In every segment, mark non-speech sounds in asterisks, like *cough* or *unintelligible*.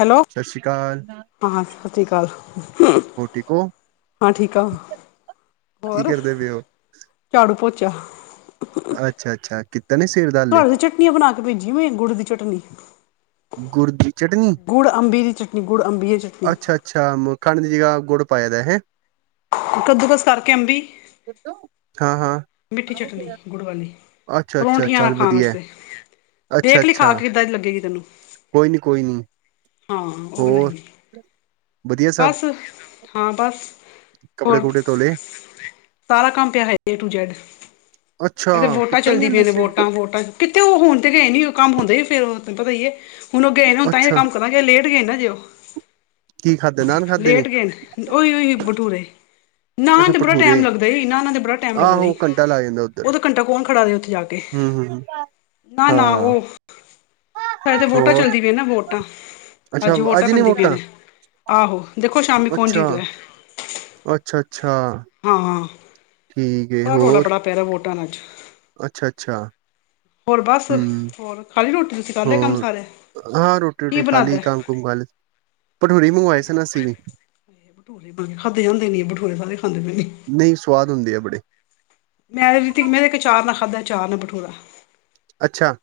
Hello, ਸਤਿ ਸ਼੍ਰੀ ਅਕਾਲ ਹਾਂ ਸਾਸ਼੍ਰੀ ਕਾਲ। ਹੋਰ ਠੀਕ ਹੋ ਹਾਂ ਠੀਕ, ਕੀ ਹੋਰ ਕਰਦੇ ਪਏ ਹੋ ਝਾੜੂ ਪੋਚਾ ਅੱਛਾ, ਅੱਛਾ ਕੀਤਾ ਨੀ ਸਵੇਰ ਦਾ ਹਾਲੇ। ਤੁਹਾਡੇ ਚਟਨੀਆਂ ਬਨਾ ਕੇ ਪੇਜੀ ਮੈਂ ਗੁੜ ਦੀ ਚਟਨੀ ਗੁੜ ਦੀ ਚਟਨੀ ਗੁੜ ਅੰਬੀ ਦੀ ਚਟਨੀ, ਗੁੜ ਅੰਬੀ ਦੀ ਚਟਨੀ। ਅੱਛਾ ਅੱਛਾ, ਮ ਖੰਡ ਦੀ ਜਗਾ ਗੁੜ ਪਾਏਆ ਦਾ ਹੈਂ। ਕੱਦੂ ਕਸ ਕਾਰਕੇ ਅੰਬੀ *unintelligible* ਹਾਂ, ਹਾਂ। ਮਿੱਠੀ ਚਟਨੀ ਗੁੜ ਵਾਲੀ, ਅੱਛਾ ਅੱਛਾ ਪਰੋਂਠੀਆਂ ਨਾਲ ਚੱਲ ਖਾਨ ਵਧੀਆ ਹੈ। ਆਸਤੇ ਅੱਛਾ ਦੇਖ ਲਈ ਅੱਛਾ ਖਾਕੇ ਕਿਦਾਂ ਦੀ ਲੱਗੇਗੀ ਤੈਨੂੰ, ਕੋਈ ਨੀ ਕੋਈ ਨੀ ਹਾਂ ਓ ਹੋਰ ਬਨਾਈ ਏ। ਵਧੀਆ ਸਭ ਬਾੱਸ ਹਾਂ ਬਾੱਸ, ਕੱਪੜੇ ਹੋਰ‌ *unintelligible* ਕੁਪੜੇ ਧੋਲੇ ਸਾਰਾ ਕਾੰਮ ਪੇਆ ਹੈ ਏ ਟੂ ਜੈੱਡ, ਅੱਛਾ ਏਥੇ ਵੋਟਾਂ ਕੀਤਾ ਨੀ ਚੱਲਦੀ ਹਲੇ ਪਈਆਂ ਨੇ ਵੋਟਾਂ, ਵੋਟਾਂ। ਕਿੱਥੇ ਓ ਹੁਨ ਤੇ ਗਏ ਨੀ ਓ ਕਾੰਮ ਹੁੰਦੇ ਈ ਫੇਰ ਤੈਨ ਪਤਾ ਈ ਏ, ਹੁਨ ਓ ਗਏ ਨੇ ਹੁਨ ਤਾਂਈ ਅੱਛਾ ਕਾੰਮ ਕਰ ਮੈਂ ਕੇਆ ਲੇਟ ਗੇ ਨਾ ਅਜੇ ਓ, ਕੀ ਖਾਧੇ ਨਾਨ ਖਾਧੇ ਨੇ ਲੇਟ ਗੇ ਨ ਓਈ, ਓਈ ਭਟੂਰੇ, ਨਾ ਅੱਛਾ ਐਨ ਤੇ ਬੜਾ ਭਠੂਰੇ ਟੈਮ ਲੱਗਦਾ ਈ, ਨਾ ਤਾਂ ਬੜਾ ਟੈਮ ਲੱਗਦਾ ਈ। *unintelligible* ਓਦੋ ਘੰਟਾ ਕੋਨ ਖੜਾ ਹੋਏ ਓਥੇ ਜਾ ਕੇ। ਹੂੰ ਹੂੰ ਹੂੰ। ਨਾ, ਨਾ ਹਾਂ ਓ ਸਾਡੇ ਵੋਟਾਂ ਹੋਰ ਚੱਲਦੀ ਪੀਆਂ ਨਾ ਵੋਟਾਂ ਅੱਛਾ ਆੱਜ ਵੋਟਾਂ ਅੱਜ ਨੀ ਪੈਂਦੀ ਪਈਆਂ ਨੇ, ਆਹੋ ਦੇਖੋ ਸ਼ਾਮੀ ਕੋਨ ਅੱਛਾ ਜੀਤ ਦਾ ਐ। ਅੱਛਾ, ਅੱਛਾ। ਹਾਂ। ਠੀਕ ਏ ਉਹਦਾ ਹੋਰ *unintelligible* ਅੱਛਾ, ਅੱਛਾ। ਹੋਰ ਬਾੱਸ, ਹੋਰ ਖਾਲੀ ਰੋਟੀ ਤੁਸੀ ਕਾੱਰ ਲੇ ਕਾੰਮ ਹੋਰ ਸਾਰੇ ਹਾਂ ਰੋਟੀ ਕੀ ਰੁਟੀ ਖਾਲੀ ਬਣਾਦਾ ਕਾੰਮ ਕੁੰਮ ਕਾਰਲੇ, ਭਠੂਰੇ ਈ ਮੰਗਵਾਏ ਸਾਨ ਅਸੀ ਵੀ *unintelligible* ਖਾਦੇੇ ਜਾਂਦੇ ਨੇ ਭਟੂਰੇ ਸਾਰੇ ਖਾਂਦੇ ਪੇ ਨੇ। ਨਈ ਸਵਾਦ ਹੁੰਦੇ ਆ ਬੜੇ ਮੈਂ *unintelligible* ਚਾਰ ਨਾਲ ਖਾਧਾ, ਚਾਰ ਨਾਲ ਬਠੂਰਾ ਅੱਛਾ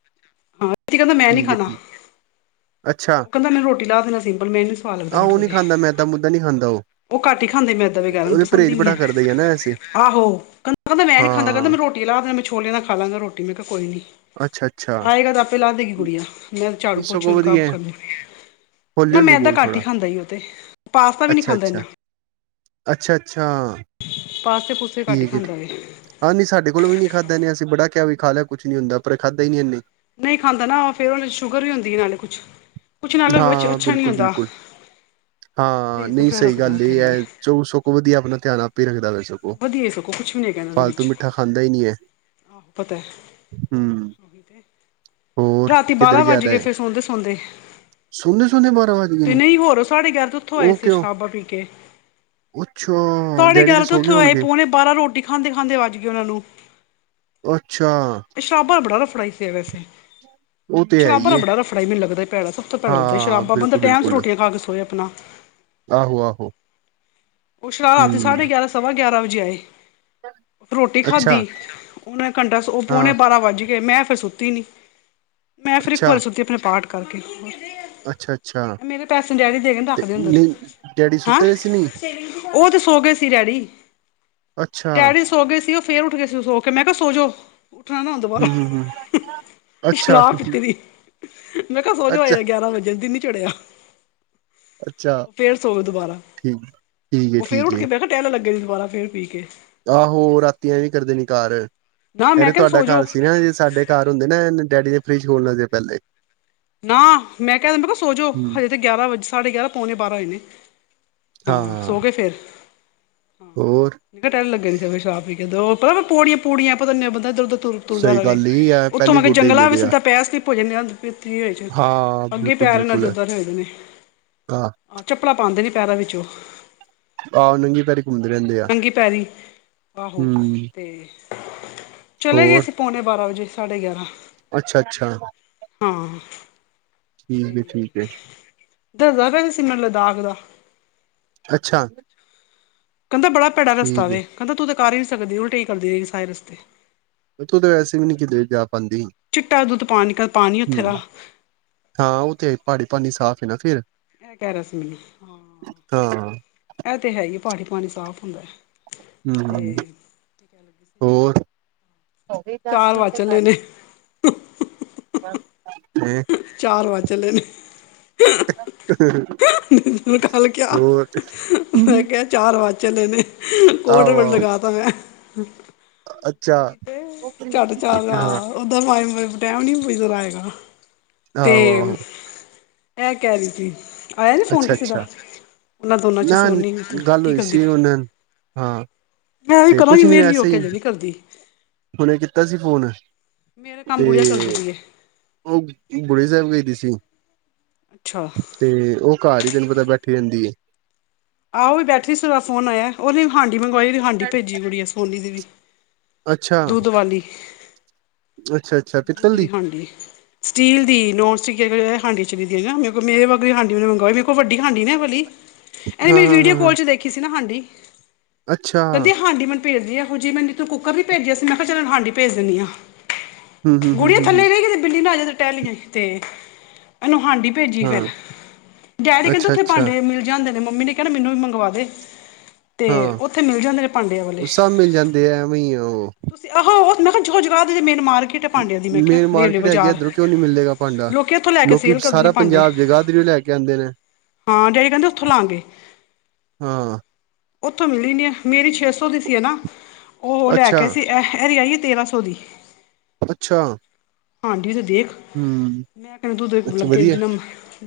ਹਾਂ, *unintelligible* ਕੈਂਦਾ ਮੈਂ ਨੀ ਠੀਕ ਹੈ ਖਾਨਾ। ਠੀਕ ਅੱਛਾ ਓ ਕੈਂਦਾ ਮੈਨ ਰੋਟੀ ਲਾ ਦੇਨੀ ਸਿੰਪਲ ਮੈਨ ਸਵਾਦ ਲੱਗਦਾ ਆਹ ਉਹ ਨੀ ਭਠੂਰੇ ਖਾਂਦਾ ਮੈਦਾ ਮੁੱਦਾ ਨੀ ਖਾਂਦਾ ਉਹ ਓ ਘਾੱਟ ਈ ਖਾਂਦੇ ਮੈਂਦਾ ਵਗੈਰਾ ਤੇ ਓਨੂੰ ਉਹਦੇ ਪਸੰਦ ਪਰਹੇਜ਼ ਈ ਨੀ ਬੜਾ ਐ। ਕਰਦਾ ਹੀ ਆ ਨਾ ਵੈਸੇ ਆਹੋ ਕੈਂਦਾ ਮੈਂ ਐ ਨੀ ਖਾਂਦਾ ਕੈਂਦਾ ਹਾਂ ਮੈਨੂੰ ਰੋ ਰੋਟੀ ਲਾਦੇਂ ਮੈਂ ਛੋਲੇ ਨਾਲ ਖਾ ਲਾਂਗਾ ਰੋਟੀ ਮੈਂ ਕੇਆ ਕੋਈ ਨੀ। ਅੱਛਾ, ਅੱਛਾ। ਆਏਗਾ ਤੇ ਆਪੇ ਲਾ ਦੇਗੀ ਗੁੜੀਆ, ਮੈਂ ਝਾੜੂ ਇਹ ਸਗੋਂ ਪੋਛੇ ਕਾੰਮ ਵਧੀਆ ਕਾੱਰ ਨਾ ਹੌਲੀ-ਹੌਲੀ ਮੈਦਾ ਬੋਲ ਘਾੱਨ ਈ ਥੋੜਾ ਖਾਂਦਾ ਓ ਤੇ, ਪਾਸਤਾ ਵੀ ਨੀ ਖਾਂਦਾ ਏਨਾ ਅੱਛਾ, ਅੱਛਾ। ਪਾਸਤੇ ਪੂਸਤੇ ਘਾੱਟ ਈ ਖਾਂਦਾ ਵੇ। ਹਾਂ ਨੀ ਸਾਡੇ ਕੋਲ ਵੀ ਨੀ ਖਾਧਾ ਨੇ ਅਸੀ ਬੜਾ ਕੇਆ ਵੀ ਖਾਲੇ ਕੁੱਛ ਨੀ ਹੁੰਦਾ ਪਰ ਖਾਧਾ ਈ ਨੀ ਐਨੇ ਨਈ ਖਾਂਦਾ ਨਾ, ਫੇਰ ਓਨਂ ਸ਼ੂਗਰ ਵੀ ਹੁੰਦੀ ਏ ਨਾਲੇ ਕੁੱਛ ਹਾਂ ਬਿਲਕੁਲ, ਬਿਲਕੁਲ। ਹਾਂ ਪਰਹੇਜ਼ ਤਾਂ ਨੀ ਬੜਾ ਸਈ ਰੱਖਦਾ ਉਹ ਗਾੱਲ ਤਾਂ ਏ ਹੈ ਐ। ਹੀ ਚੋ ਸਕੋ ਵਦੀਆ ਆਪਨਾ ਧੇਆਨ ਆਪ ਈ ਰੱਖਦਾ ਵੇ ਸਗੋ, ਵਧੀਆ ਸਗੋਂ ਕੁਛ ਵੀ ਨਹੀਂ ਹੈਗਾ ਇਹਨਾਂ ਦੇ ਫਾਲਤੂ ਵਿੱਚ ਮਿੱਠਾ ਖਾਂਦਾ ਈ ਨੀ ਐ। ਪਤਾ ਐ *unintelligible* ਹੋਰ ਰਾਤੀ ਕਿੱਧਰ ਬਾਰਾਂ ਗਿਆ ਵਾੱਜ ਦਾ ਗੇ ਸੀ ਸੋਂਦੇ, ਸੋਂਦੇ ਸੋਨੇ ਸੋਨੇ ਬਾਰਾਂ ਵੱਜ ਗਏ ਤੇ ਨੇ ਨਈ ਹੋਰ ਸਾਡੇ ਗਯਾਰਾਂ ਤੇ ਓਥੋਂ ਆਏ ਉਹ ਸੀ, ਓ ਕਿਉਂ ਸ਼ਰਾਬਾ ਪੀਕੇ ਅੱਛਾ, ਡੈਡੀ ਤੇ ਸੋ ਗਏ ਓਥੋਂ ਆਏ ਹੋਣਗੇ ਪੋਣੇ ਬਾਰਾਂ ਰੋਟੀ ਖਾਂਦੇ, ਖਾਂਦੇ ਵਾੱਜ ਗੇ ਓਨਾਂ ਨੂੰ ਅੱਛਾ ਇਹ ਸ਼ਰਾਬਾਂ ਦਾ ਬੜਾ ਰਫੜਾ ਈ ਵੈਸੇ ਉਹ ਤੇ ਹੈ ਸ਼ਰਾਬਾਂ ਹੀ ਦਾ ਹੈ। ਬੜਾ ਰਫੜਾ ਈ ਮੈਨੂੰ ਲੱਗਦਾ ਸੀ ਭੈੜਾ ਸ ਉੱਥੇ ਪਤਾ ਲਗਦਾ ਹਾਂ ਸ਼ਰਾਬਾਂ ਬੰਦਾ ਬਿਲਕੁਲ ਟੈਮ 'ਚ ਬਿਲਕੁਲ ਰੋਟੀਆਂ ਖਾ ਕੇ ਸੋਹੇ ਆਪਣਾ ਆਹੋ ਆਹੋ ਉਹ ਰਾਤੀ ਹਮ ਸਾਢੇ ਗਿਆਰਾਂ ਸਵਾ ਗਿਆਰਾਂ ਵਜੇ ਆਏ ਰੋਟੀ ਅੱਛਾ ਖਾਧੀ, ਹੁਨ ਕੰਟਾ ਓ ਹਾਂ ਪੋਨੇ ਬਾਰਾਂ ਵਾੱਜ ਗੇ, ਮੈਂ ਫੇਰ ਸੁੱਤੀ ਨੀ ਮੈਂ ਫਿਰ ਇੱਕ ਅੱਛਾ ਵਾਰੀ ਸੁੱਤੀ ਆਪਣੇ ਪਾਠ ਕਰਕੇ। ਅੱਛਾ ਅੱਛਾ ਮੇਰੇ ਪੈਸੇ ਨੀ ਡੈਡੀ ਦੇ ਹਗੇ ਤੇ ਰਖਦੇ ਅੰਦਰ ਨਹੀਂ ਡੈਡੀ ਹੈਂ ਸੁੱਤੇ ਹੋਏ ਸੀ ਨਹੀਂ ਉਹ ਤੇ ਸੋ ਗਏ ਸੀ ਡੈਡੀ। ਅੱਛਾ ਡੈਡੀ ਸੋ ਗਏ ਸੀ ਉਹ ਫੇਰ ਉੱਠ ਗਏ ਸੀ ਸੋ ਕੇ ਮੈਂ ਕਿਹਾ ਸੋਜੋ। ਉੱਠਣਾ ਨਾ ਹੁਣ ਦੁਬਾਰਾ ਹਮ ਹਮ ਹਮ ਅੱਛਾ ਸ਼ਰਾਬ ਪੀਤੀ ਦੀ। ਮੈਂ ਕਿਹਾ ਸੋਜੋ ਅੱਛਾ ਹਜੇ ਗਿਆਰਾਂ ਵਜੇ ਦੀਨ ਨੀ ਚੜਿਆ। ਅੱਛਾ ਫਿਰ ਸੋਵੋ ਦੁਬਾਰਾ। ਠੀਕ ਠੀਕ ਹੈ ਉਹ ਫਿਰ ਠੀਕ ਉੱਠ ਹੈ ਕੇ ਬਹਿ ਟਹਿਲਣ ਲੱਗੇ ਸੀ ਦੁਬਾਰਾ ਫੇਰ ਪੀ ਕੇ। ਆਹੋ ਰਾਤੀ ਐਵੀ ਕਰਦੇ ਣੀ ਘਰ ਨਾ ਐ, ਮੈਂ ਤੇ ਕਿਹਾ ਤੁਹਾਡਾ ਸੋ ਜਾਓ ਘਰ ਸੀ ਨਾ ਜੇ ਸਾਡੇ ਘਰ ਹੁੰਦੇ ਨਾ ਇਹਨੇ ਡੇਡੀ ਦਾ ਫਰਿਜ ਖੋਲਨਾ ਸੀ ਪਹਿਲੇ। ਨਾ ਮੈਂ ਕਿਹਾ ਮੈਂ ਕਿਹਾ ਸੋਜੋ ਹੂੰ, ਹਜੇ ਤੇ ਗਿਆਰਾਂ ਵਜੇ ਸਾਢੇ ਗਿਆਰਾਂ ਪਉਣੇ ਬਾਰਾਂ ਹੋਏ ਨੇ। ਹਾਂ, ਸੋ ਗਏ ਫਿਰ? ਹੋਰ। ਲੀਟਣ ਲਗੇ ਸੀ ਫਿਰ ਵੀ ਸ਼ਰਾਬ ਪੀ ਕੇ ਦੋ ਪਤਾ ਨੀ ਪੋੜੀਆਂ ਪੁੜੀਆਂ ਆਪ ਨੂੰ ਪਤਾ ਬੰਦਾ ਇਹਦਰ ਉਹਦਰ ਤੁਰ ਤੁਰਦਾ ਸਹੀ ਰਹੇ ਗੱਲ ਈ ਐ, ਉੱਥੋਂ ਪਹਿਲੇ ਮੈਂ ਕਯਾ ਗੋਡੇ ਹਿੱਲੇ ਜੰਗਲਾਂ ਵੀ ਦੇ ਆ। ਸਿੱਧਾ ਪੈਰ ਸਲਿਪ ਹੋਜੇ। ਕੀ ਹਾਂ, ਅੱਗੇ ਪੈਰ ਇਹਣਾ ਬਿਲਕੁਲ-ਬਿਲਕੁਲ, ਦੇ ਉੱਧਾਂ ਦੇ ਹੋਯੇ ਦੇਣੇ। ਹਾਂ, ਆਹ ਚੱਪਲਾਂ ਪਾਦੇ ਨੀ ਪੈਰਾਂ ਵਿੱਚ ਓ। ਆਹ ਨੰਗੀ ਪੈਰੀ ਘੁੰਮਦੇ ਰਹਿੰਦੇ ਆ। ਨੰਗੀ ਪੈਰੀ ਆਹੋ ਹੂੰ, ਤੇ। ਚਲੇ ਗਏ ਸੀਂ ਪੋਣੇ ਬਾਰਾਂ ਵਜੇ ਸਾਢੇ ਗਿਆਰ੍ਹਾਂ। ਅੱਛਾ, ਅੱਛਾ। ਹਾਂ। ਠੀਕ ਹੈ, ਠੀਕ ਹੈ। ਦੱਸਦਾ ਪਿਆ ਸੀ ਸੀਮਰ ਲੱਦਾਖ ਦਾ। ਅੱਛਾ। ਕਹਿੰਦਾ ਬੜਾ ਭੈੜਾ ਰਸਤਾ ਠੀਕ ਏ। ਵੇ ਕਹਿੰਦਾ ਤੂੰ ਤਾਂ ਕਰ ਹੀ ਨੀ ਸਕਦੀ ਉਲਟੀ ਕਰਦੀ ਰਹੇਂਗੀ ਸਾਰੇ ਰਸਤੇ। ਤੂ ਤੇ ਵੈਸੇ ਵੀ ਨਹੀਂ ਕਿਤੇ ਜਾ ਪਾਉਂਦੀ ਚਿੱਟਾ ਦੁੱਧ ਪਾਣੀ ਪਾਣੀ ਉੱਥੇ ਹਮ ਦਾ ਹਾਂ ਉਹ ਤੇ ਹੈ ਪਹਾੜੀ ਪਾਨੀ ਸਾਫ਼ ਏ ਨਾ ਫਿਰ। ਇਹ ਕਿਹ ਰਿਹਾ ਸੀ, ਮਿੰਨੁ। ਹਾਂ। ਇਹ ਤੇ ਹੈ ਹੀ ਪਾਣੀ ਪਾਣੀ ਸਾਫ਼ ਹੁੰਦਾ ਹੈ। ਹਮ, ਤੇ ਹੋਰ ਹੋਗੀ ਦਸ ਚਾਰ ਵਾਰ ਮਿੰਟ ਚੱਲੇ ਗਲ। ਨੇ ਤੇ ਚਾਰ ਵਜ਼ ਚਲੇ ਨੇ। *inaudible* ਹ ਹਾਂ ਹ ਮੈਨੂੰ ਕਲ ਕਿਆ ਮੈਂ ਕਿਹਾ। ਚਾਰ ਵੱਜ ਚਲੇ ਨੇ, ਕੋਡ-ਵਰਡ ਆਹੋ-ਆਹੋ, ਲਗਾਤਾ ਮੈਂਂ। ਅੱਛਾ ਉਹੀ ਤੇ ਝੱਟ ਚਲ ਆ। ਹਾਂ, ਉਹਦਾ ਪਾਵੇ ਟਾਈਮ ਨੀ ਬੀਤਦਾ ਹੇਗਾ ਤੇ ਆਹੋ-ਆਹੋ, ਇਹ ਕਹਿ ਰਹੀ ਸੀ ਆਇਆ ਨੀ ਫੋਨ ਕਿਸੇ ਦਾ ਅੱਛਾ-ਅੱਛਾ, ਉਹਨਾ ਦੋਨਾਂ ਚ ਨਾ ਸੋਨੀ ਤੂੰ ਗੱਲ ਕੀ ਹੋਈ ਕਰਦੀ ਸੀ ਪਈ ਹੁਣ ਹਾਂ, ਮੈਂ ਵੀ ਤੇ ਕਰਾਂਗੀ ਕੁਛ ਨੀ ਵੇਲੀ ਵੈਸੇ ਹੋਕੇ ਈ ਹਜੇ ਨੀ ਕਰਦੀ। ਹੁਣੇ ਕੀਤਾ ਸੀ ਫੋਨ ਮੇਰਾ ਕੰਮ ਤੇ ਗੁੜੀਆ ਕਰਦੀ ਪਈ ਏ ਉਹ ਬੁਡਿਆ ਸਾਹਿਬ ਗਈ ਦੀ ਸੀ। ਅੱਛਾ। ਤੇ ਉਹ ਘਰ ਹੀ ਤੈਨੂੰ ਪਤਾ ਬੈਠੀ ਰਹਿਣ ਦੀ ਏ ਆਹੋ ਵੀ ਬੈਠੀ ਸੀ ਫੋਨ ਆਇਆ ਉਹਨੇ ਹਾਂਡੀ ਮੰਗਵਾਈ ਹਾਂਡੀ ਭੇਜੀ ਕੁੜੀ ਸੋਨੀ ਦੀ ਵੀ ਅੱਛਾ ਦੂਧ ਵਾਲੀ। ਅੱਛਾ, ਅੱਛਾ। ਦੁੱਧ ਪਿੱਤਲ ਵਾਲੇ ਦੀ ਭਾਂਡੇ ਸਟੀਲ ਦੀ, ਨੋਨ ਸਟਿਕ *unintelligible* ਮੇਰੇ ਕੋਲ ਵੱਡੀ ਹਾਂਡੀ ਮੰਗਵਾਈ ਮਰੇ ਕੋਲ ਵੱਡੀ ਹਾਂਡੀ ਏ ਨਾ ਐ ਵਾਲੀ ਐਨੇ ਹਾਂ ਮੇਰੀ ਹਾਂ ਹਾਂ ਵੀਡੀਓ ਹਾਂ ਕੋਲ ਚ ਦੇਖੀ ਸੀ ਨਾ ਹਾਂਡੀ, ਅੱਛਾ ਕੈਂਦੀ ਹਾਂਡੀ ਮੈਨੂੰ ਪੇਜ ਦੀ ਐਹੋ ਜੀ, ਮੈਂ ਤੂੰ ਕੁੱਕਰ ਵੀ ਪੇਜਯਾ ਸੀ, ਮੈਂ ਚਲ ਹੁਨ ਹਾਂਡੀ ਪੇਜ ਦੇਨੀ ਆਂ। ਹਮ ਹਮ ਹਮ ਗੁੜੀਯਾ ਹਮ ਥੱਲੇ ਰਈ ਕਿਤੇ ਬਿੱਲੀ ਨਾ ਆਜੇ, ਤੇ ਟੈਲੀ ਜਾਈਂ, ਤੇ ਐਨੂੰ ਹਾਂਡੀ ਪੇਜੀ ਫੇਰ, ਹਾਂ ਡੈਡੀ ਕੈਂਦੇ ਅੱਛਾ ਓੱਥੇ ਅੱਛਾ ਭਾਂਡੇ ਮਿਲ ਜਾਂਦੇ ਨੇ, ਮੰਮੀ ਨੇ ਕੇਆ ਨਾ, ਮੈਨੂੰ ਵੀ ਮੰਗਵਾ ਦੇ। ਤੇ ਹਾਂ ਓੱਥੇ ਮਿਲ ਜਾਂਦੇ ਨੇ, ਭਾਂਡੇ ਇਹ ਵਾਲੇ। ਉਹ ਸਭ ਮਿਲ ਜਾਂਦੇ ਆ ਐਵੇਂ ਹੀ ਆ ਉਹ ਤੁਸੀਂ ਉਹ ਜਗ੍ਹਾ ਜਗ੍ਹਾ ਤੇ ਤਾਂ ਮਾਰਕੀਟ। ਹੈ ਭਾਂਡਿਆਂ ਦੀ ਮੈਂ ਕਿਹਾ ਮੇਨ ਰੇਲਵੇ ਮਾਰਕੀਟ ਹੈਗੀ ਏ, ਬਾਜ਼ਾਰ ਏੱਧਰੋ ਕਿਉ ਨੀ ਮਿਲੇਗਾ ਭਾਂਡਾ, ਲੋਕੀ ਉੱਥੋਂ ਲੈ ਕੇ ਲੋਕੀ ਸੇਲ ਕਰਦੇ ਨੇ ਸਾਰਾ ਭਾਂਡੇ ਪੰਜਾਬ ਜਗਾਦਰੀ ਲੈ ਕੇ ਕੈਂਦੇ ਨੇ ਹਾਂ, ਡੈਡੀ ਕੈਂਦੇ ਓੱਥੋਂ ਲਾਾਂਗੇ। ਹਾਂ। ਓੱਥੋਂ ਮਿਲੀ ਨੀ ਐ, ਮੇਰੀ ਛੇ ਸੌ ਦੀ ਸੀ ਹੈਨਾ, ਓ ਅੱਛਾ ਲੈਕੇ ਆਈ ਸੀ ਐ, ਐਦੀ ਆਈ ਏ ਤੇਰਾਂ ਸੌ ਦੀ। ਅੱਛਾ। ਹਾਂਡੀ ਤੇ ਦੇਖ ਹਮ *unintelligible* ਇਉਂ ਅੱਛਾ ਲੱਗਦਾ ਵਧੀਆ ਜਿਵੇਂ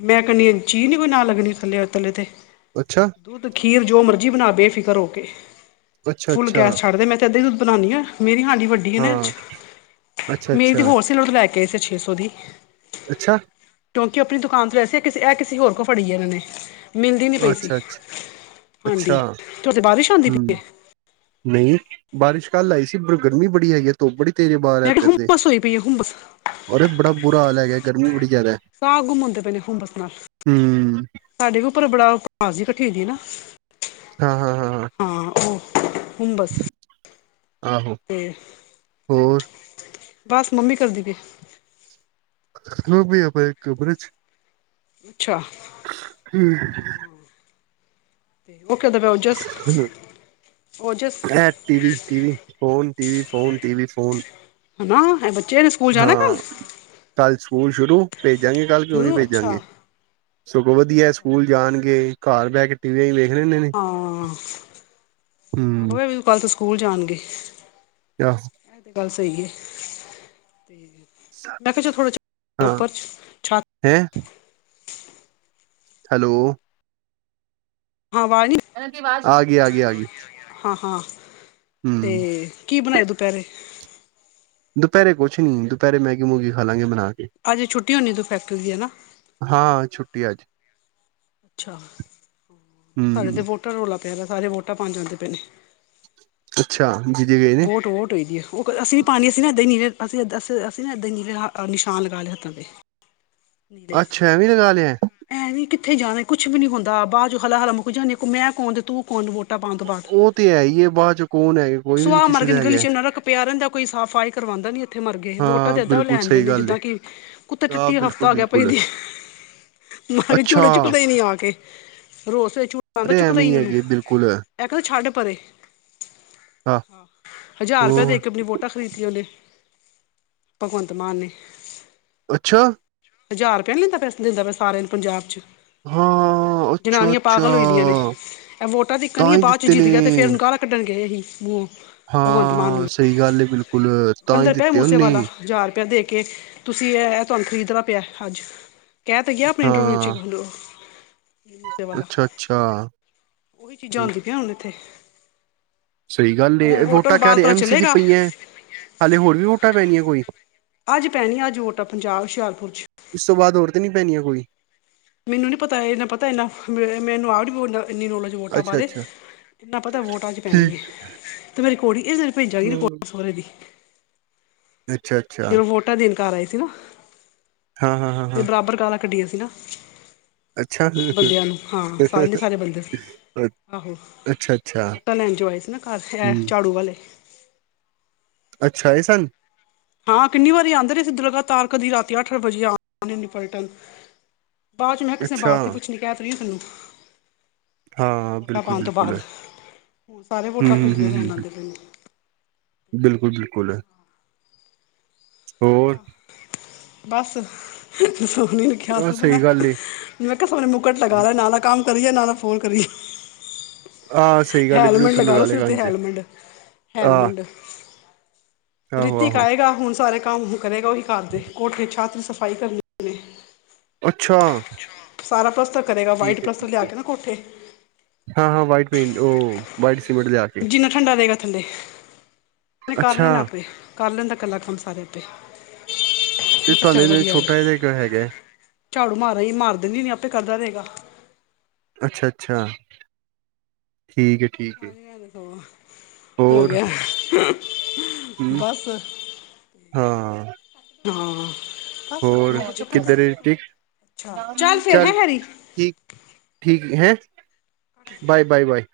ਮੈਂ ਕਹਿੰਦੀ ਹਾਂ ਕੋਈ ਚੀਜ਼ ਨਹੀਂ ਲੱਗਣੀ ਇਹਦੇ ਤਲੇ ਤੇ। ਅੱਛਾ। ਦੁੱਧ, ਖੀਰ ਜੋ ਮਰਜ਼ੀ ਬਨਾ ਬੇਫਿਕਰ ਹੋਕੇ, ਅੱਛਾ ਫੁੱਲ ਅੱਛਾ ਗੈਸ ਛੱਡ ਦੇ, ਮੈਂ ਤੇ ਐੱਦਾ ਈ ਦੁੱਧ ਬਨਾਨੀ ਆ, ਮੇਰੀ ਹਾਂਡੀ ਵੱਡੀ ਹੈ ਨਾ ਇਹ ਹਾਂ। 'ਚ ਅੱਛਾ ਮੇਰੀ ਤੇ ਅੱਛਾ ਹੋਰ ਹੋਲਸੇਲ ਤੋ ਲੈਕੇ ਆਏ ਸੀ ਛੇ ਸੌ ਦੀ। ਅੱਛਾ। ਕਿਓਂਕਿ ਅਪਨੀ ਦੁਕਾਨ ਤੋ ਲਯਾਏ ਸੀ, ਐ ਕਿਸੀ, ਐ ਕਿਸੀ ਹੋਰ ਕੋਲ ਫੜੀਏ ਐਨਾਂ ਨੇ। ਮਿਲਦੀ ਨੀ ਅੱਛਾ ਪਈ ਸੀ ਅੱਛਾ ਹਾਂਡੀ, ਅੱਛਾ ਤੇ ਤੁਹਾਡੇ ਬਾਰਿਸ਼ ਆਂਦੀ ਪਈਏ? ਨਈ, ਬਾਰਿਸ਼ ਕੱਲ ਆਈ ਸੀ ਪਰ ਗਰਮੀ ਬੜੀ ਹੈਗੀ ਏ। ਤੁੱਪ ਬੜੀ ਤੇਜ਼ ਏ ਬਾਰ ਮੈਂ ਕਿਹਾ ਐੱਧਰ ਤੇ ਹੁੰਬਸ ਹੋਈ ਪਈ ਹੈ ਹੁੰਬਸ ਅਰੇ ਬੜਾ ਬੁਰਾ ਹਾਲ ਹੈਗਾ, ਗਰਮੀ ਬੜੀ ਜਾਦੈ, ਸਾਹ ਗੁੰਮ ਹੁੰਦੇ ਪਏ ਨੇ ਹੁੰਬਸ ਨਾਲ ਹੂੰ ਸਾਡੇ ਵੀ ਉੱਪਰ ਬੜਾ, ਪੜਾਸ ਜੀ ਇਕੱਠੀ ਹੋਈ ਦੀ ਏ ਨਾ ਹਾਂ, ਹਾਂ, ਹਾਂ, ਹਾਂ। ਹਾਂ, ਓ ਹੁੰਬਸ ਆਹੋ, ਤੇ ਹੋਰ ਬੱਸ, ਮੰਮੀ ਕੀ ਕਰਦੀ ਪੀਏ? *unintelligible* ਬਸ ਉਹ ਵੀ ਲੰਮੇ ਪਏ ਕਮਰੇ ਚ ਅੱਛਾ *unintelligible* ਉਹ ਕੀ ਕਰਦੇ ਪਏ ਉਥੇ ਐ TV, TV, phone, TV, phone, TV, phone ਹੈਨਾ, ਐ ਬੱਚੇ ਆ ਨੇ ਸਕੂਲ ਜਾਨੈ ਕੱਲ? ਹਾਂ ਕੱਲ ਸਕੂਲ ਸ਼ੁਰੂ, ਭੇਜਾਂਗੇ ਕੱਲ ਕਿਓ ਨੀ ਸ਼ੁਰੂ ਅੱਛਾ ਪੇਜਾਂਗੇ। ਸਗੋ ਵਦੀਐ ਸਕੂਲ ਜਾਨਗੇ ਘਰ ਬੈ ਕੇ ਟੀਵੀਓ ਈ *unintelligible* ਨੇ ਹਾਂ, ਹਮ ਆਹੋ ਐ ਵੀ ਕੱਲ ਤੋ ਸਕੂਲ ਜਾਨਗੇ। ਤੇ ਆਹੋ। ਐ ਤੇ ਗੱਲ ਸਈ ਏ, ਤੇ ਮੈ ਕਿਆ ਚਲ ਥੋੜਾ ਜਾ ਹਾਂ ਉਪਰ ਚ ਹੈਂ। ਹੈਲੋ। ਹਾਂ, ਵਾਜ ਨੀ ਐਨਾ ਦੀ ਵਾਜ, ਆਗੀ-ਆਗੀ-ਆਗੀ। ਹਾਂ-ਹਾਂ, ਤੇ ਕੀ ਬਨਾਯੈ ਦੁਪੈਰੇ? ਦੁਪੈਰੇ ਕੋੱਛ ਨੀ, ਦੁਪੈਰੇ ਮੈਗੀ ਮੂਗੀ ਖਾਲਾਂਗੇ ਬਨਾਕੇ। ਅੱਜ ਛੁੱਟੀ ਹੋਨੀ ਤੂੰ ਫੈਕਟਰੀ ਦੀ, ਹੈਨਾ? ਹਾਂ, ਛੁੱਟੀ ਅੱਜ। ਅੱਛਾ, ਸਾਡੇ ਹਮ ਤੇ ਵੋਟਾਂ ਦਾ ਰੌਲਾ ਪਿਆ ਦੈ, ਸਾਰੇ ਵੋਟਾਂ ਪਾਨ ਜਾਂਦੇ ਪਏ ਨੇ। ਅੱਛਾ ਜੀਜੇ ਗਏ ਨੇ ਵੋਟ-ਵੋਟ ਹੋਈ ਦੀ ਐ। ਉਹ ਅਸੀਂ ਵੀ ਪਾਣੀ, ਅਸੀਂ ਨਾ ਏਦਾਂ ਨੀਲੇ ਅਸੀਂ ਅਸ, ਅਸੀਂ ਨਾ ਏਦਾਂ ਈ ਨੀਲੇੇ ਆ, ਨਿਸ਼ਾਨ ਲਗਾ ਲਏ ਹੱਥਾਂ ਤੇ। ਅੱਛਾ, ਐਵੇ ਈ ਲਗਾ ਲਿਆ ਏ? ਐਂ ਵੀ ਕਿੱਥੇ ਜਾਣਾ, ਕੁਛ ਵੀ ਨੀ ਹੁੰਦਾ, ਬਾਅ ਚੋਂ ਹਲਾ-ਹਲਾ ਮੁੱਕ ਜਾਂਦੀ, ਮੈਂ ਕੌਣ ਤੇ ਤੂੰ ਕੌਣ ਵੋ ਟਾਂ ਪਾਣ ਤੋਂ ਬਾਅਦ, ਉਹ ਤੇ ਹੈ ਹੀ ਹੈ ਬਾਅਦ ਚ ਕੌਣ ਹੈਗਾ ਕੋਈ ਵੀ ਨੀ ਸੁਆਹ ਕਿਸੇ ਮਰਗੇ ਦਾ ਨੇ ਗਲੀ ਹੈਗਾ ਇੱਚ ਨਰਕ ਪੈਆ ਰੇਂਦਾ ਏ, ਕੋਈ ਸਾਫ਼ਾਈ ਕਰਵਾਂਦਾ ਨੀ, ਇੱਥੇ ਮਰਗੇ, ਵੋਟਾਂ ਹਾਂ ਤੇ ਏਦਾਂ ਔਹ ਬਿਲਕੁਲ ਲੈੈਨ ਸਹੀ ਦੇਨੇ, ਗੱਲ ਜਿੱਦਾਂ ਕਿ ਕੁੱਟੇ ਆਹ ਚਟੀ ਹ ਬਿਲਕੁਲ ਪਾ ਗਿਆ ਬਿਲਕੁਲ ਪਈਦੀ। ਮਰਗੇ ਅੱਛਾ ਚੂੜੇ ਚੂਕਦੇ ਈ ਨੀ ਆ ਕੇ, ਰੋਜ ਸਵੇਰੇ ਚੂੜ ਆਂਦਾ ਅਰੇ ਚੁੱਕਦਾ ਐਵੇਂ ਈ ਹੈਗੇ ਬਿਲਕੁਲ। ਏਹ ਕਵੇਂ ਛੱਡ ਪਰੇ, ਹਾਂ ਹਜ਼ਾਰ ਰੂਪੇਆ ਉਹ ਦੇ ਕੇ ਆਪਣੀ ਵੋ ਟਾਂ ਖਰੀਦੀਆਂ ਉਹਨੇ, ਭਗਵੰਤ ਮਾਨ ਨੇ। ਅੱਛਾ? ਹਜ਼ਾਰ ਰੁਪਏਆ ਨੀ ਲੈਂਦਾ, ਪੈਸੇ ਦਿੰਦਾ ਪੇਆ ਸਾਰਿਆਂ ਨੂੰ, ਪੰਜਾਬ ਚ। ਹਾਂ ਅੱਛਾ ਜਨਾਨੀਆਂ ਅੱਛਾ ਪਾਗਲ ਹੋਈ ਦੀਆਂ ਨੇ। ਏਹ ਵੋਟਾਂ ਤੱਕਣ ਈ ਤਾਂ ਏ, ਹੀ ਬਾਅਦ ਚ ਦਿੱਤੇ ਜਿੱਤ ਨੇ ਗਿਆਂ ਤੇ ਫੇਰ ਏਨੂੰ ਗਾਲਾ ਕੱਢਣ ਗਏ ਏਹੀ, ਮੂੰਹੋਂ। ਭਗਵੰਤ ਮਾਨ ਹਾਂ ਨੂੰ ਸਈ ਗੱਲ ਏ ਬਿਲਕੁਲ, ਤਾਂ ਈ ਕਹਿੰਦਾ ਪਿਆ ਦਿੱਤੇ ਔਨੇ। ਮੂਸੇਵਾਲਾ ਹਜ਼ਾਰ ਰੁਪਏਆ ਦੇ ਕੇ, ਤੁਸੀਂ ਏਹ, ਏਹ ਤੁਆਨੂੰ ਖ਼ਰੀਦਦਾ ਪੇਆ ਅੱਜ। ਕੇਹ ਤੇ ਗਿਆ, ਆਪਣੇ ਇੰਟਰਵਿਊ ਇੱਚ *unintelligible* ਅੱਛਾ-ਅੱਛਾ। ਉਹੀ ਚੀਜ਼ਾਂ ਹੁੰਦੀ ਪਿਆਂ ਹੁਣ ਐਥੇ। ਸਈ ਗੱਲ ਐ, ਏਹ ਵੋਟਾਂ ਤੋਂ ਬਾਅਦ ਕਾਦੇ, ਪਤਾ ਐਮ ਸੀ ਦੀ ਚੱਲੇਗਾ ਪਈਆਂ ਐ? ਹਾਲੇ ਹੋਰ ਵੀ ਵੋਟਾਂ ਪੈਣੀਆਂ ਕੋਈ? ਆਜ ਪੈਣੀਆਂ ਅੱਜ ਵੋਟਾਂ, ਪੰਜਾਬ, ਹੁਸ਼ਿਆਰਪੁਰ ਚ। ਇਸ ਤੋਂ ਬਾਅਦ ਹੋਰ ਤੇ ਨੀ ਪੈਣੀਆਂ ਕੋਈ? ਮੈਨੂੰ ਨੀ ਪਤਾ, ਏਨਾ ਪਤਾ ਇੰਨਾ, ਮੇ ਮੈਨੂੰ ਆਪ ਨੀ ਮਤਲਬ ਇੰਨੀ ਨੌਲੇਜ ਵੋਟਾਂ ਬਾਰੇ। ਅੱਛਾ-ਅੱਛਾ ਇੰਨਾ ਪਤਾ ਵੋਟ ਅੱਜ ਪੈਣੀ ਠੀਕ ਏ, ਤੇ ਮੇਰੀ ਰੀਕੋੜੀ ਇਜ਼ ਰੇ ਭੇਜਾਗੀ ਹਾਂ ਰੀਕੋਡਿੰਗ ਸੋਹੁਰੇ ਦੀ। ਅੱਛਾ। ਜਦੋਂ ਵੋਟਾਂ ਦੇਨ ਕਾਰ ਆਏ ਸੀ ਨਾ, ਤੇ ਹਾਂ-ਹਾਂ-ਹਾਂ-ਹਾਂ ਬਰਾਬਰ ਗਾਲਾਂ ਕੱਢੀਆਂ ਸੀ ਨਾ। ਅੱਛਾ ਬੰਦੇਆਂ ਨੂੰ, ਹਾਂ ਸਾਰੇ ਨੇ ਸਾਰੇ ਬੰਦੇ। ਆਹੋ, ਅੱਛਾ-ਅੱਛਾ ਵੋਟਾਂ ਲੈਣ ਜੋ ਆਏ ਸੀ ਨਾ ਕਾਰ, ਏਹ ਹੂੰ ਝਾੜੂ ਵਾਲੇ। ਅੱਛਾ ਆਏ ਸਨ? ਹਾਂ ਕਿੰਨੀ ਵਾਰੀ ਆਦੇ ਰਏ ਸੀ ਲਗਾਤਾਰ, ਕਦੀ ਰਾਤੀ ਅੱਠ ਵਜੇ ਆ ਇੰਨੀ ਪਲਟਨ। ਬਾਅਦ ਚ ਮੈਂ ਕੇਆ ਕਿਸੇ ਨੇ ਅੱਛਾ ਬਾਤ ਨੀ ਪੁੱਛਣੀ, ਕੇਹ ਤੇ ਰਈ ਆ ਤੈਨੂੰ। ਹਾਂ ਵੋਟਾਂ ਪਾਣ ਤੋਂ ਬਿਲਕੁਲ-ਬਿਲਕੁਲ ਬਾਅਦ, ਸਾਰੇ ਵੋਟਾਂ *unintelligible* ਲੈਣ ਹੂੰ-ਹੂੰ-ਹੂੰ ਆਂਦੇ ਪੈ ਨੇ। ਬਿਲਕੁਲ-ਬਿਲਕੁਲ। ਹੋਰ ਬੱਸ। ਸੋਹਨੀ ਨੂੰ ਕੇਆ ਆਹ *unintelligible* ਮੈਂ, ਸਹੀ ਗੱਲ ਏ ਮੈਂ ਕੇਆ ਸੋਣੇ ਮੁਕਟ ਲਗਾ ਲੇ, ਨਾਲ-ਨਾਲ ਕੰਮ ਕਰੀ ਜਾ, ਨਾਲ-ਨਾਲ ਫੋਨ ਕਰੀ ਆਹ ਸਹੀ ਗੱਲ ਏ ਹੈਲਮੈਂਡ ਬਲੂਟੂਥ ਲਗਾ ਲਓ ਲੈ ਸਿਰ ਤੇ, ਕੰਨ 'ਚ ਹੈਲਮੰਡ, ਆਹ ਹੈਲਮੰਡ। ਰੀਤੀਕ ਆਹੋ-ਆਹੋ ਆਏਗਾ, ਹੁਣ ਸਾਰੇ ਕੰਮ ਕਰੇਗਾ, ਔਹੀ ਘਾਰ ਦੇ, ਕੋਠੇ ਛਾਤ ਸਫ਼ਾਈ ਕਰਨੀ ਅੱਛਾ। ਸਾਰਾ ਪਸਤਰ ਕਰੇਗਾ, ਵਾਈਟ ਠੀਕ ਪਲੱਸਤਰ ਏ-ਠੀਕ ਲਿਆ ਏ ਕੇ ਨਾ ਕੋਠੇ। ਹਾਂ-ਹਾਂ ਵਾਈਟ ਪੇਂਟ, ਉਹ ਬਾਈਟ ਸਮ ਜਿੰਨਾ ਠੰਡਾ ਰਹੇਗਾ ਥੱਲੇ, ਕਰ ਅੱਛਾ ਲੈਣਾ ਆਪੇ ਕਰ ਲੈਂਦਾ ਇਕੱਲਾ ਕੰਮ ਸਾਰੇੇ ਆਪੇ। ਤੇ ਮੈਂ ਕਿਹਾ ਚੱਲ ਤੁਹਾਡੇ ਨਾਲ ਵਧੀਆ ਵ ਛੋਟਾ ਜਿਹਾ ਇੱਕ ਹੈਗਾ ਝਾੜੂ ਮਾਰਾ ਹੀ ਮਾਰ ਦਿੰਦੀ ਨੀ ਆਪੇ ਕਰਦਾ ਰਹੇਗਾ। ਅੱਛਾ-ਅੱਛਾ, ਠੀਕ ਹੈ। ਠੀਕ ਹੈ ਅਜ ਸ *unintelligible* ਹੋ ਹੋਰ ਗਿਆ। ਹੂੰ ਬਸ ਹਾਂ ਹਾਂ। ਬਸ ਹੋਰ ਨੌ ਛਪਣ ਤੇ, ਕਿੱਧਰ ਠੀਕ ਅੱਛਾ ਚੱਲ ਫੇਰ ਹੈ ਹੈਰੀ। ਠੀਕ, ਠੀਕ ਹੈਂ ਬਾਏ -ਬਾਏ -ਬਾਏ।